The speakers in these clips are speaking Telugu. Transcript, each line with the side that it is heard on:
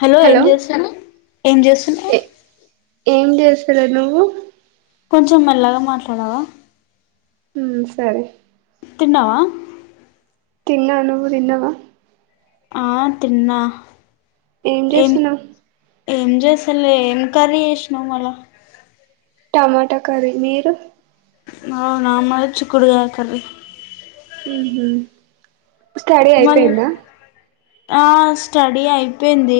left: హలో ఏం చేస్తాను ఏం చేస్తున్నావ్
right: ఏం జేస్తలే నువ్వు
left: కొంచెం మెల్లాగా మాట్లాడవా
right: హమ్ సరే
left: తిన్నావా
right: తిన్నా నువూ తిన్నవా
left: ఆ తిన్నా
right: ఏం చేస్తున్నావ్
left: ఏం చెస్తలె ఏం కరీ చేసునావ్ మల్ల
right: టమాటా కర్రీ మీరు
left: ఆవునా మాది చికుడుగాయ కరి
right: ఉమ్ హమ్ స్టడీ
left: మళ్ళీ
right: ఆయిపోయిందా
left: ఆ స్టడీ అయిపోయింది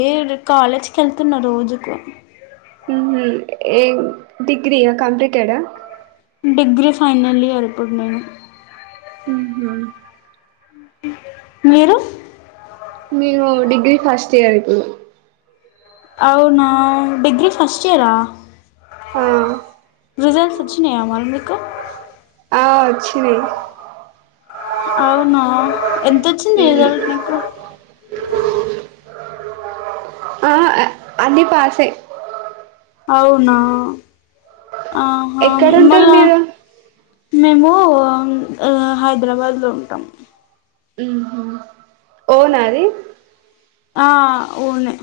left: కాలేజ్కి వెళ్తున్న రోజుకు
right: ఉం హిం ఏ డిగ్రీ ఆ కంప్లీటెడ్ ఆ
left: డిగ్రీ ఫైనల్ ఇయర్ప్పుడు నేను
right: మ్మ్ హ్మ్
left: మీరు
right: మేము డిగ్రీ ఫస్ట్ ఇయర్ ఇప్పుడు
left: అవునా డిగ్రీ ఫస్ట్ ఇయరా
right: ఆ
left: రిజల్ట్స్ వచ్చినాయా మరి మీకు
right: ఆ వచినయ్
left: అవునా ఎంత వచ్చింది
right: మ్మ్
left: రిసల్తట్ నీకు
right: ఆహ్ అన్ని పాసే.
left: అవునా. ఆహా
right: ఎక్కడుంటారు
left: మళ్ళా
right: మీరు
left: మేము. ఆహ్ హైదరాబాద్ లో ఉంటాం.
right: ఓనాది.
left: ఆహ్ ఓనే.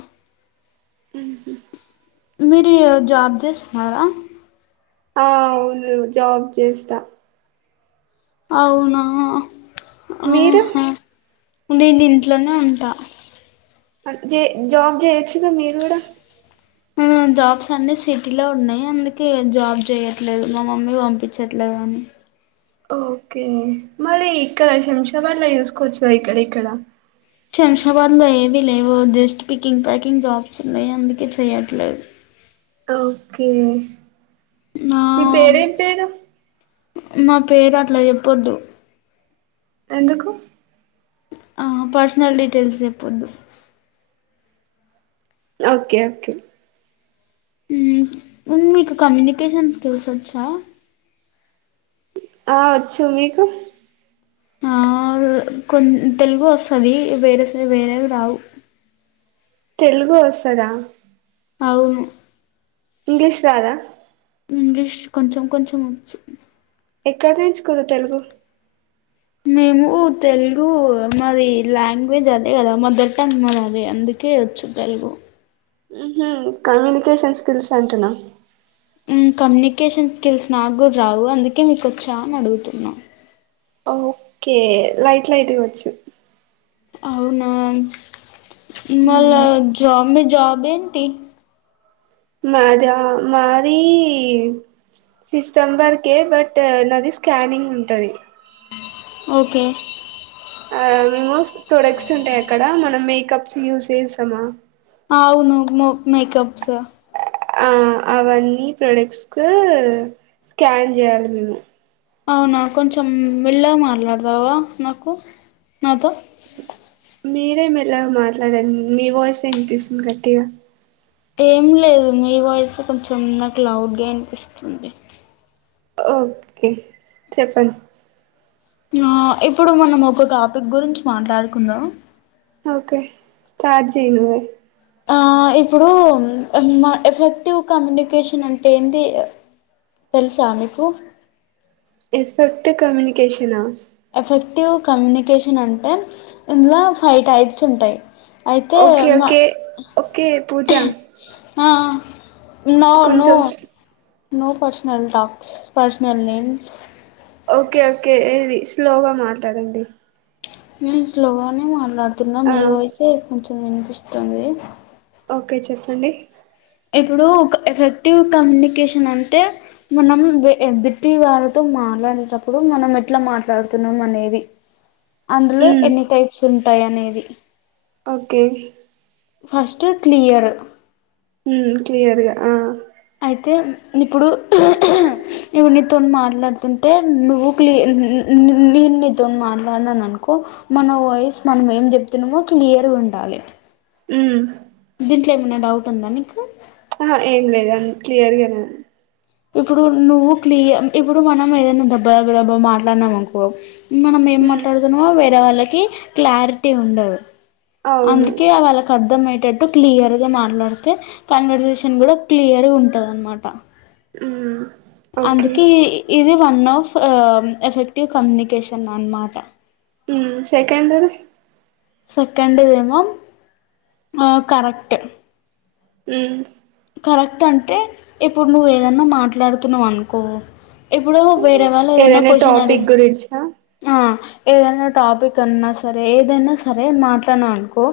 left: మీరు జబ్ చేస్తున్నారా.
right: ఆహ్ అవును జాబ్ చేస్తా.
left: అవునా.
right: మీరు
left: ఆహ. నేను ఇంట్లోనే ఉంటా.
right: జే జాబ్ చేయొచ్చుగా మీరు కూడా.
left: జాబ్స్ అన్ని సిటీలో ఉన్నాయి అందుకే జాబ్ చేయట్లేదు మా మమ్మీ పంపించట్లేదు అని.
right: ఓకే మరి ఇక్కడ శంషాబాద్లా చూసుకోవచ్చు ఇక్కడ ఇక్కడ.
left: శంషా. ఉవాన్లో ఏవీ లేవు జస్ట్ పికింగ్ ప్యాకింగ్ జాబ్స్ ఉన్నాయి అందుకే చెయట్లేదు.
right: ఓకే.
left: నా
right: మీ పేరేం పేరు.
left: మా పేరు అట్లా చెప్పొద్దు.
right: ఎందుకు.
left: ఆహ్ పర్సనల్ డీటెయిల్స్ చెప్పొద్దు.
right: Okay okay.
left: మీకు కమ్యూనికేషన్ స్కిల్స్ వచ్చా.
right: ఆహ్ వచ్చు మీకు.
left: ఆహ్ కొన్ తెలుగు వస్తుంది వేరే వేరేవి రావు.
right: తెలుగు వస్తాదా.
left: అవును.
right: ఇంగ్లీష్ రాదా.
left: ఇంగ్లీష్ కొంచెం కొంచెం వచ్చు.
right: ఎక్కడ నేర్చుకుంరు తెలుగు.
left: మేము తెలుగు మాది లాంగ్వేజ్ అదే కదా మదర్ టంగ్ మరి అది అందుకే వచ్చు తెలుగు.
right: ఉమ్మ్ కమ్యూనికేషన్ స్కిల్స్ అంటున్నా.
left: కమ్యూనికేషన్ స్కిల్స్ నాకు కూడా రావు అందుకే మీకు వచ్చా అని అడుగుతున్నా.
right: ఓకే లైట్ లైట్ గా వచ్చు.
left: అవునా. మళ్ళ జాబ్ని. జాబ్ ఏంటి.
right: మాదా మాది సిస్టం వర్కే బట్ నాది స్కానింగ్ ఉంటాది.
left: ఓకే.
right: ఆహ్ మేము ప్రొడక్ట్స్ ఉంటాయి అక్కడ మనం మేకప్స్ యూస్ చేస్తామా.
left: అవును మో మేకప్స్.
right: ఆహ్ అవన్నీ ప్రొడక్ట్స్ కు స్కాన్ చేయాలి మేము.
left: అవునా కొంచెం మేల్లగా మాట్లాడతావా నాకు నాతో
right: మీరే మెల్లగా మాట్లాడండి మీ వాయిస్ వినిపిస్తుంది గట్టిగా.
left: ఏం లేదు మీ వాయిస్ కొంచెం లౌడ్ గా వినిపిస్తుంది.
right: ఓకే చెప్పండి
left: ఆ ఇప్పుడు మనం ఒక టాపిక్ గురించి మాట్లాడుకుందాం
right: ఓకే స్టార్ట్ చెయ్యి నువ్వే
left: ఆ ఇప్పుడు మా ఎఫెక్టివ్ కమ్యూనికేషన్ అంటే ఏంది తెలుసా మీకు
right: ఎఫెక్ట్ కమ్యూనికేషనా
left: ఎఫెక్టివ్ కమ్యూనికేషన్ అంటే ఇందులో ఫైవ్ టైప్స్ ఉంటాయి అయితే
right: ఓకే
left: మా
right: ఓకే ఓకే పూజ
left: ఆ నో నో
right: కొంచెం
left: no personal talks personal names
right: okay okay ఏది స్లోగా మాట్లాడండి
left: హమ్ స్లోగా నే మాట్లాడుతున్న తున్న
right: ఆ
left: మీ వాయిస్ఎ వినిపిస్తుంది
right: ఓకే చెప్పండి
left: ఇప్పుడు ఒక ఎఫెక్టివ్ కమ్యూనికేషన్ అంటే మనం ఎదుటి వాళ్ళతో మాట్లాడేటప్పుడు మనం ఎట్లా మాట్లాడుతున్నాం అనేది అందులో
right: మ్
left: ఎన్ని టైప్స్ ఉం టై అనేది
right: ఓకే
left: ఫస్ట్ క్లియర్
right: హమ్ క్లియర్గా ఆ
left: అయితే ఇప్పుడు ఇవన్నీ తో మాట్లాడుతుంటే నువ్వు క్లియ నేను నీతో మాట్లాడనాను అనుకో మన వాయిస్ మనం ఏం చెప్తున్నామో క్లియర్గా ఉండాలి
right: ఉ
left: దీంట్లో ఏమైనా డౌట్ ఉందా నీకు
right: ఆ ఏం లేదు అ క్లియర్ గానే
left: ఇప్పుడు నువ్వు క్లియ ఇప్పుడు మనం ఏదైనా దబ్బ దబ్బ దబ్బా మాట్లాడినాం అనుకో మనం ఏం
right: ఉమ్
left: మాట్లాడుతున్నమో వేరే లకి క్లారిటీ ఉండవు
right: అవును
left: అందుకే వాళ్ళకి అర్థంయి ట్టు క్లియర్ గా మాట్లాడితే కన్వర్సేషన్ కూడా క్లియర్ గా ఉంటది అనమాట
right: ఉ
left: అందుకి ఇది వన్ ఆఫ్ ఎఫెక్టివ్ కమ్యూనికిషన్ అన్నమాట
right: ఉ సెకండ్ ది
left: సెకండ్ డెమో ఆ కరెక్ట్
right: ఉ
left: కరెక్ట్ అంటే ఇప్పుడు నువ్వు ఏదన్నా మాట్లాడుతున్నావు అనుకో ఇప్పుడు వేరే వాళ్ళు ఏదన్న
right: ఏదైనా
left: కోషెన్
right: టాపిక్
left: అడిగి
right: గురించా
left: ఆ ఏదైనా టాపిక్ అన్నా సరే ఏదైనా సరే మాట్లాడినా అనుకో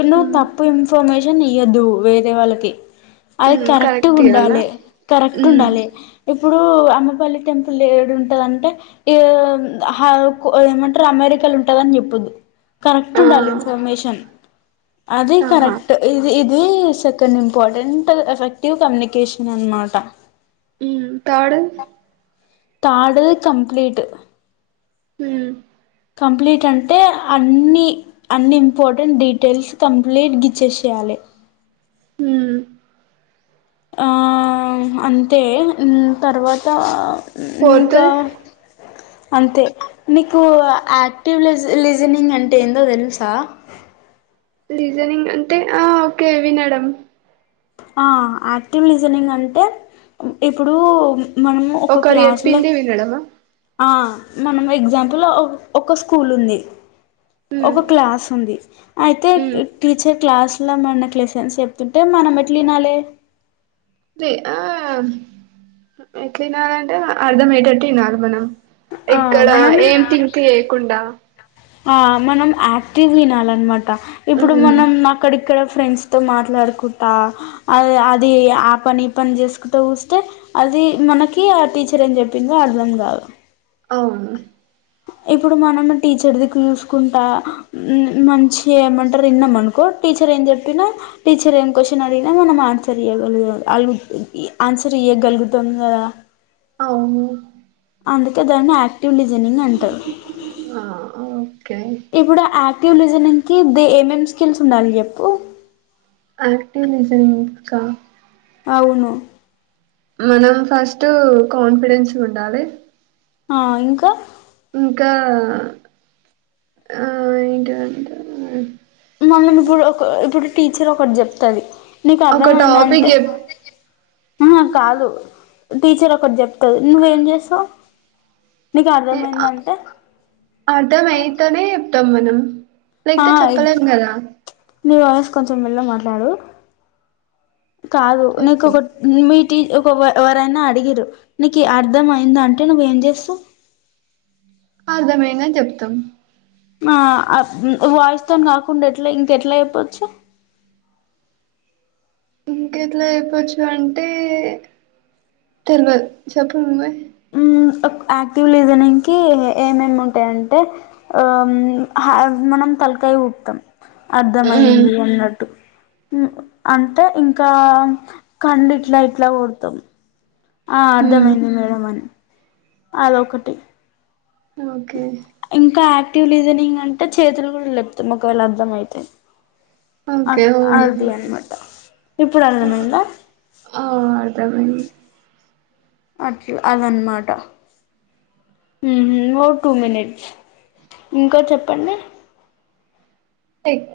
left: ఎన్నో
right: ఉమ్
left: తప్పు ఇన్ఫర్మేషన్ నీ అ దూ వేరే వళ్కి అది
right: ఉమ్
left: కరెక్ట్
right: ఇయ్యాలా
left: ఉండాలి కరెక్ట్
right: ఉమ్
left: ఉండాలి ఇప్పుడు అమ్మపల్లి టెంపుల్ ఏడు ఉంటదంటే ఇ ఏమంటారు అమెరికాలు ఉంటదని చెప్పద్దు కరెక్ట్
right: ఆ
left: ఉండాలి ఇన్ఫర్మేషన్ అదే
right: ఆహా
left: కరెక్ట్ ఇది ఇ ఏ సకన ఇంపార్టెంట్ ఎఫెక్టివ్ కమ్యూనికేషన్ అనమాట
right: ఉమ్ థర్డ్
left: కాడు కంప్లీట్
right: హ
left: కంప్లీట్ అంటే అన్నిీ అన్ని ఇంపార్టెంట్ డీటెయిల్స్ కంప్లీట్ గ ఇచ్చేసయాలి
right: హ
left: ఆ అంతే తర్వాత
right: ఫోర్త్ది
left: ఇంకా అంతే నీకు యాక్టివ్ లీజనింగ్ అంటే ఏందో తెలుసా
right: లిస్టెనింగ్ అంటే ఆ ఓకే వినాడం
left: ఆ యాక్టివ్ లీజనింగ్ అంటే ఇప్పుడు మనము ఒక
right: ఒకరు
left: క్లాస్లో
right: ఎప్పింది వినడమా
left: ఆ మనం ఎగ్జాంపుల్ ఒక స్కూల్ ఉంది
right: ఉమ్
left: ఒక క్లాస్ ఉంది అయితే
right: ఉమ్
left: టీచర్ క్లాస్ లో మన క్లెసన్స్ చెప్తుంటే మనంట్ కట్లి నాాల
right: అ ఆ ఎట్లా ఇనాలంటే అర్ధంయ్యేటట్టు తనాలి మనం
left: ఆ
right: ఇక్కడ
left: మనం
right: ఏం ింక్ చేయకుండా
left: ఆ మనం యాక్టివ్ విినాలిన్నమాట ఇప్పుడు
right: ఉమ్
left: మనం అక్కడిక్కడ ఫ్రెండ్స్ తో మాట్లాడుకుంటా అది ఆ పని పని చేసుకుంటా చస్తే అది మనకి ఆ టీచర్ అని చెప్పిందో అర్ధం కాదు
right: అవును
left: ఇప్పుడు మనం టీచర్ ది చూసుకుంటా మంచిగా ఏమంటారు విన్నాం అనుకో టీచర్ ఏం చెప్పినా టీచర్ ఏం క్వశ్చన్ అడిగినా మనం ఆన్సర్ ఇయగలుగు అగు ఆన్సర్ ఇయగలుగుతుంది కదా
right: అవును
left: అందుకే దాన్ని యాక్టివిజ జనింగ్ంట
right: ఆ ఓకే
left: ఇప్పుడు ఆక్టివ్ లిస్టనింగ్ అంటే ద ఏమేం స్కిల్స్ ఉండాలి చెప్పు
right: ఆక్టివ్లిజన్ ఇంకా
left: అవును
right: మనం ఫస్ట్ కాన్ఫిడెన్స్ ఉండాలి
left: ఆ ఇంకా.
right: ఇంకా ఆ ఏంటింటే.
left: మనం ఇప్పుడు ఒక ఇప్పుడు టీచర్ ఒకటి జెప్తది. నీకు అర్థమ
right: ఒక
left: అయింది అంటే
right: టాపిక్ చెప్
left: అహ కాదు. టీచర్ ఒకటి జెప్. నువ్వు ఎమ్ జెస్తావ్.
right: అర్థం అయితేనే యెప్తం మనం. అ
left: తాయి నీ వాయిస్ కొచం పె. మెల్లగా మాట్లాడు. కాదు నీకు
right: చెప్పు
left: ఒకటి నీమిట్. టి ఒక ఎవ ఎవరైనా అడిగిర్రు, నీకి అర్థం అయింద అంటే నువ్వ ఏం జెస్తావ్.
right: అర్థమైనది అని జెప్తం.
left: ఆ అ ఊ వాయిస్ తోని గకుండ ఎట్లా ఇంక ఎట్లా చెప్పచ్చు.
right: ఇంకెట్లా యెప్పచ్చు అంటే, తెలువద్ చెప్పు నువ్వే.
left: ఉమ్ ఓక్ అక్టివ్ లిజనింకి, ఏమేమ్ ఏమేమ్ ఉంటాయంటే, ఆమ్ హమ్ మనం తలకాయ ఊపుతాం.
right: మ్మ్
left: అర్థమయింది అన్నట్టు. ఉమ్ అంటే ఇంకా, కన్లు ఇట్లా ఇట్లా కొడతాం. ఆ
right: మ్మ్
left: అర్థమయింది మేడం అని. అదొకటి.
right: ఓకే.
left: ట్యూలిజనింగ్ అంటే, చేతులు కూడ, లెపుతాం ఒకవేళ అర్థం అయితే. అ
right: ఓకే అవును
left: అది అన్నమాట ఇప్పుడు అర్థమైందా.
right: దవుని.
left: అట్ల అదన్న మాట. ఉమ్ ఓ టూ మినేట్. ఇంకా చెప్పండి.
right: లైక్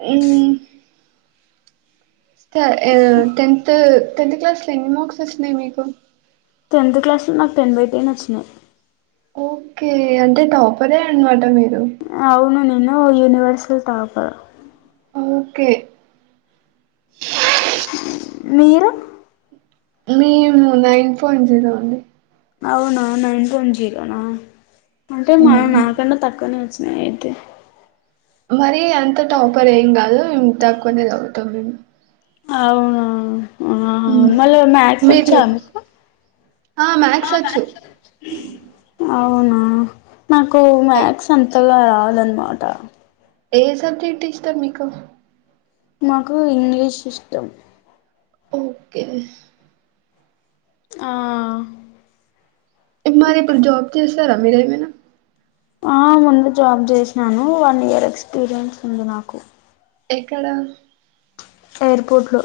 right: త ఏవ్ టెంతు టెన్త్ క్లాస్ లో ఎన్ని మార్క్స్ వొచ్చిన్నాయ్ మీకు.
left: టెన్త్ క్లాస్ లో నాకు టెన్ బై టెన్ వొచ్చినయ్.
right: ఓకే అంటే టాపరే అన్నమాట మీరు.
left: అవును నేను. ఓ యనివర్సల్ టాపర్.
right: ఓకే.
left: మీరు.
right: మేము నైన్ పాయింట్ జిరో అండి.
left: అవునా నైన్ పైన్ జిరో న. అంటే మా
right: మ్మ్
left: నాకన్నా తక్కువనే వచ్చ. అయితే
right: మరి అంత టాపర్ ఏం కాదు తక్కువనే చదువుతుంది
left: అవున
right: మీకు ఆ మ్యాథ్స్ వచ్చు
left: అవునా నాకు మ్యాథ్స్ అంతగా రాదు అనమాట
right: ఏ సబ్జెక్ట్ ఇష్టం మీకు
left: నాకు ఇంగ్లీష్ ఇష్టం
right: ఓకే
left: ఆ
right: మారి ఇప్పుడు జాబ్ చేస్తార మీరు ఏమైనా
left: ఆ ముందు జాబ్ చేసినాను వన్ ఇయర్ ఎక్స్పీరియన్స్ ఉంది నాకు
right: ఎక్కడ
left: ఎయిర్పోర్ట్లో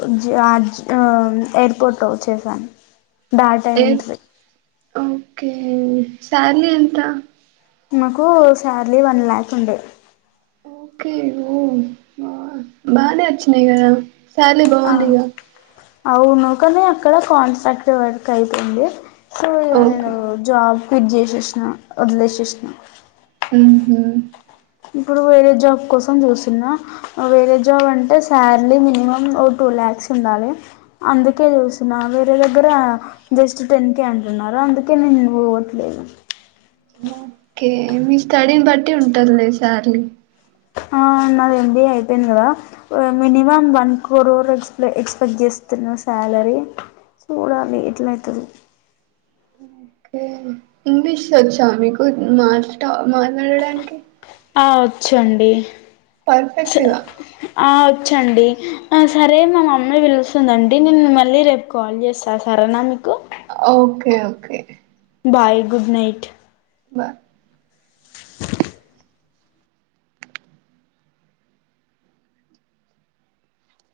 left: ఎయిర్పోర్ట్లో చేసాను డేటా
right: ఏ
left: ఎంట్రీ
right: ఓకే శాలరీ ఎంత
left: నాకు శాలరీ వన్ ల్యాక్ ఉండే
right: ఓకే ఓ వ బానే వచ్చినాయి కదా శాలరీ
left: ఆ
right: బాగుందిగా
left: అవును కానీ అక్కడ కాంట్రాక్ట్ వర్క్ అయితుంది సో నేను
right: ఓకే
left: జాబ్ క్విట్ చేసేసిన వదిలేసిన
right: ఉహు
left: ఇప్పుడు వేరే జాబ్ కోసం చూస్తూన్న వేరే జాబ్ అంటే శార్లి మినిమం ఓ టూ ల్యాక్స్ ఉండాలి అందుకే చూస్తున్న వేరే దగ్గర జస్ట్ టెన్ కే అంటున్నారు అందుకే నేను పో దేను
right: ఓకే మీ స్టడీని బట్టి ఉంటది లే సాలరీ
left: ఆ నాది ఎంబీఏ అయిపోయింది కదా మినిమం వన్ క్రోర్ ఎక్స్ ఎక్స్పెక్ట్ చేస్తున్నా శాలరీ చూడాలి ఎట్లా అయితదో
right: ఇంగ్లీష్ వచ్చా మీకు మాట్ మాట్లాడడానికి
left: ఆ వచ్చండి
right: పర్ఫెక్ట్ గా
left: వచ్చు అండి సరే మా మమ్మీ పిలుస్తూ వస్తుందండి నేను మళ్ళీ రేపు కాల్ చేస్తా సరేనా మీకూ
right: okay okay
left: bye good night
right: బ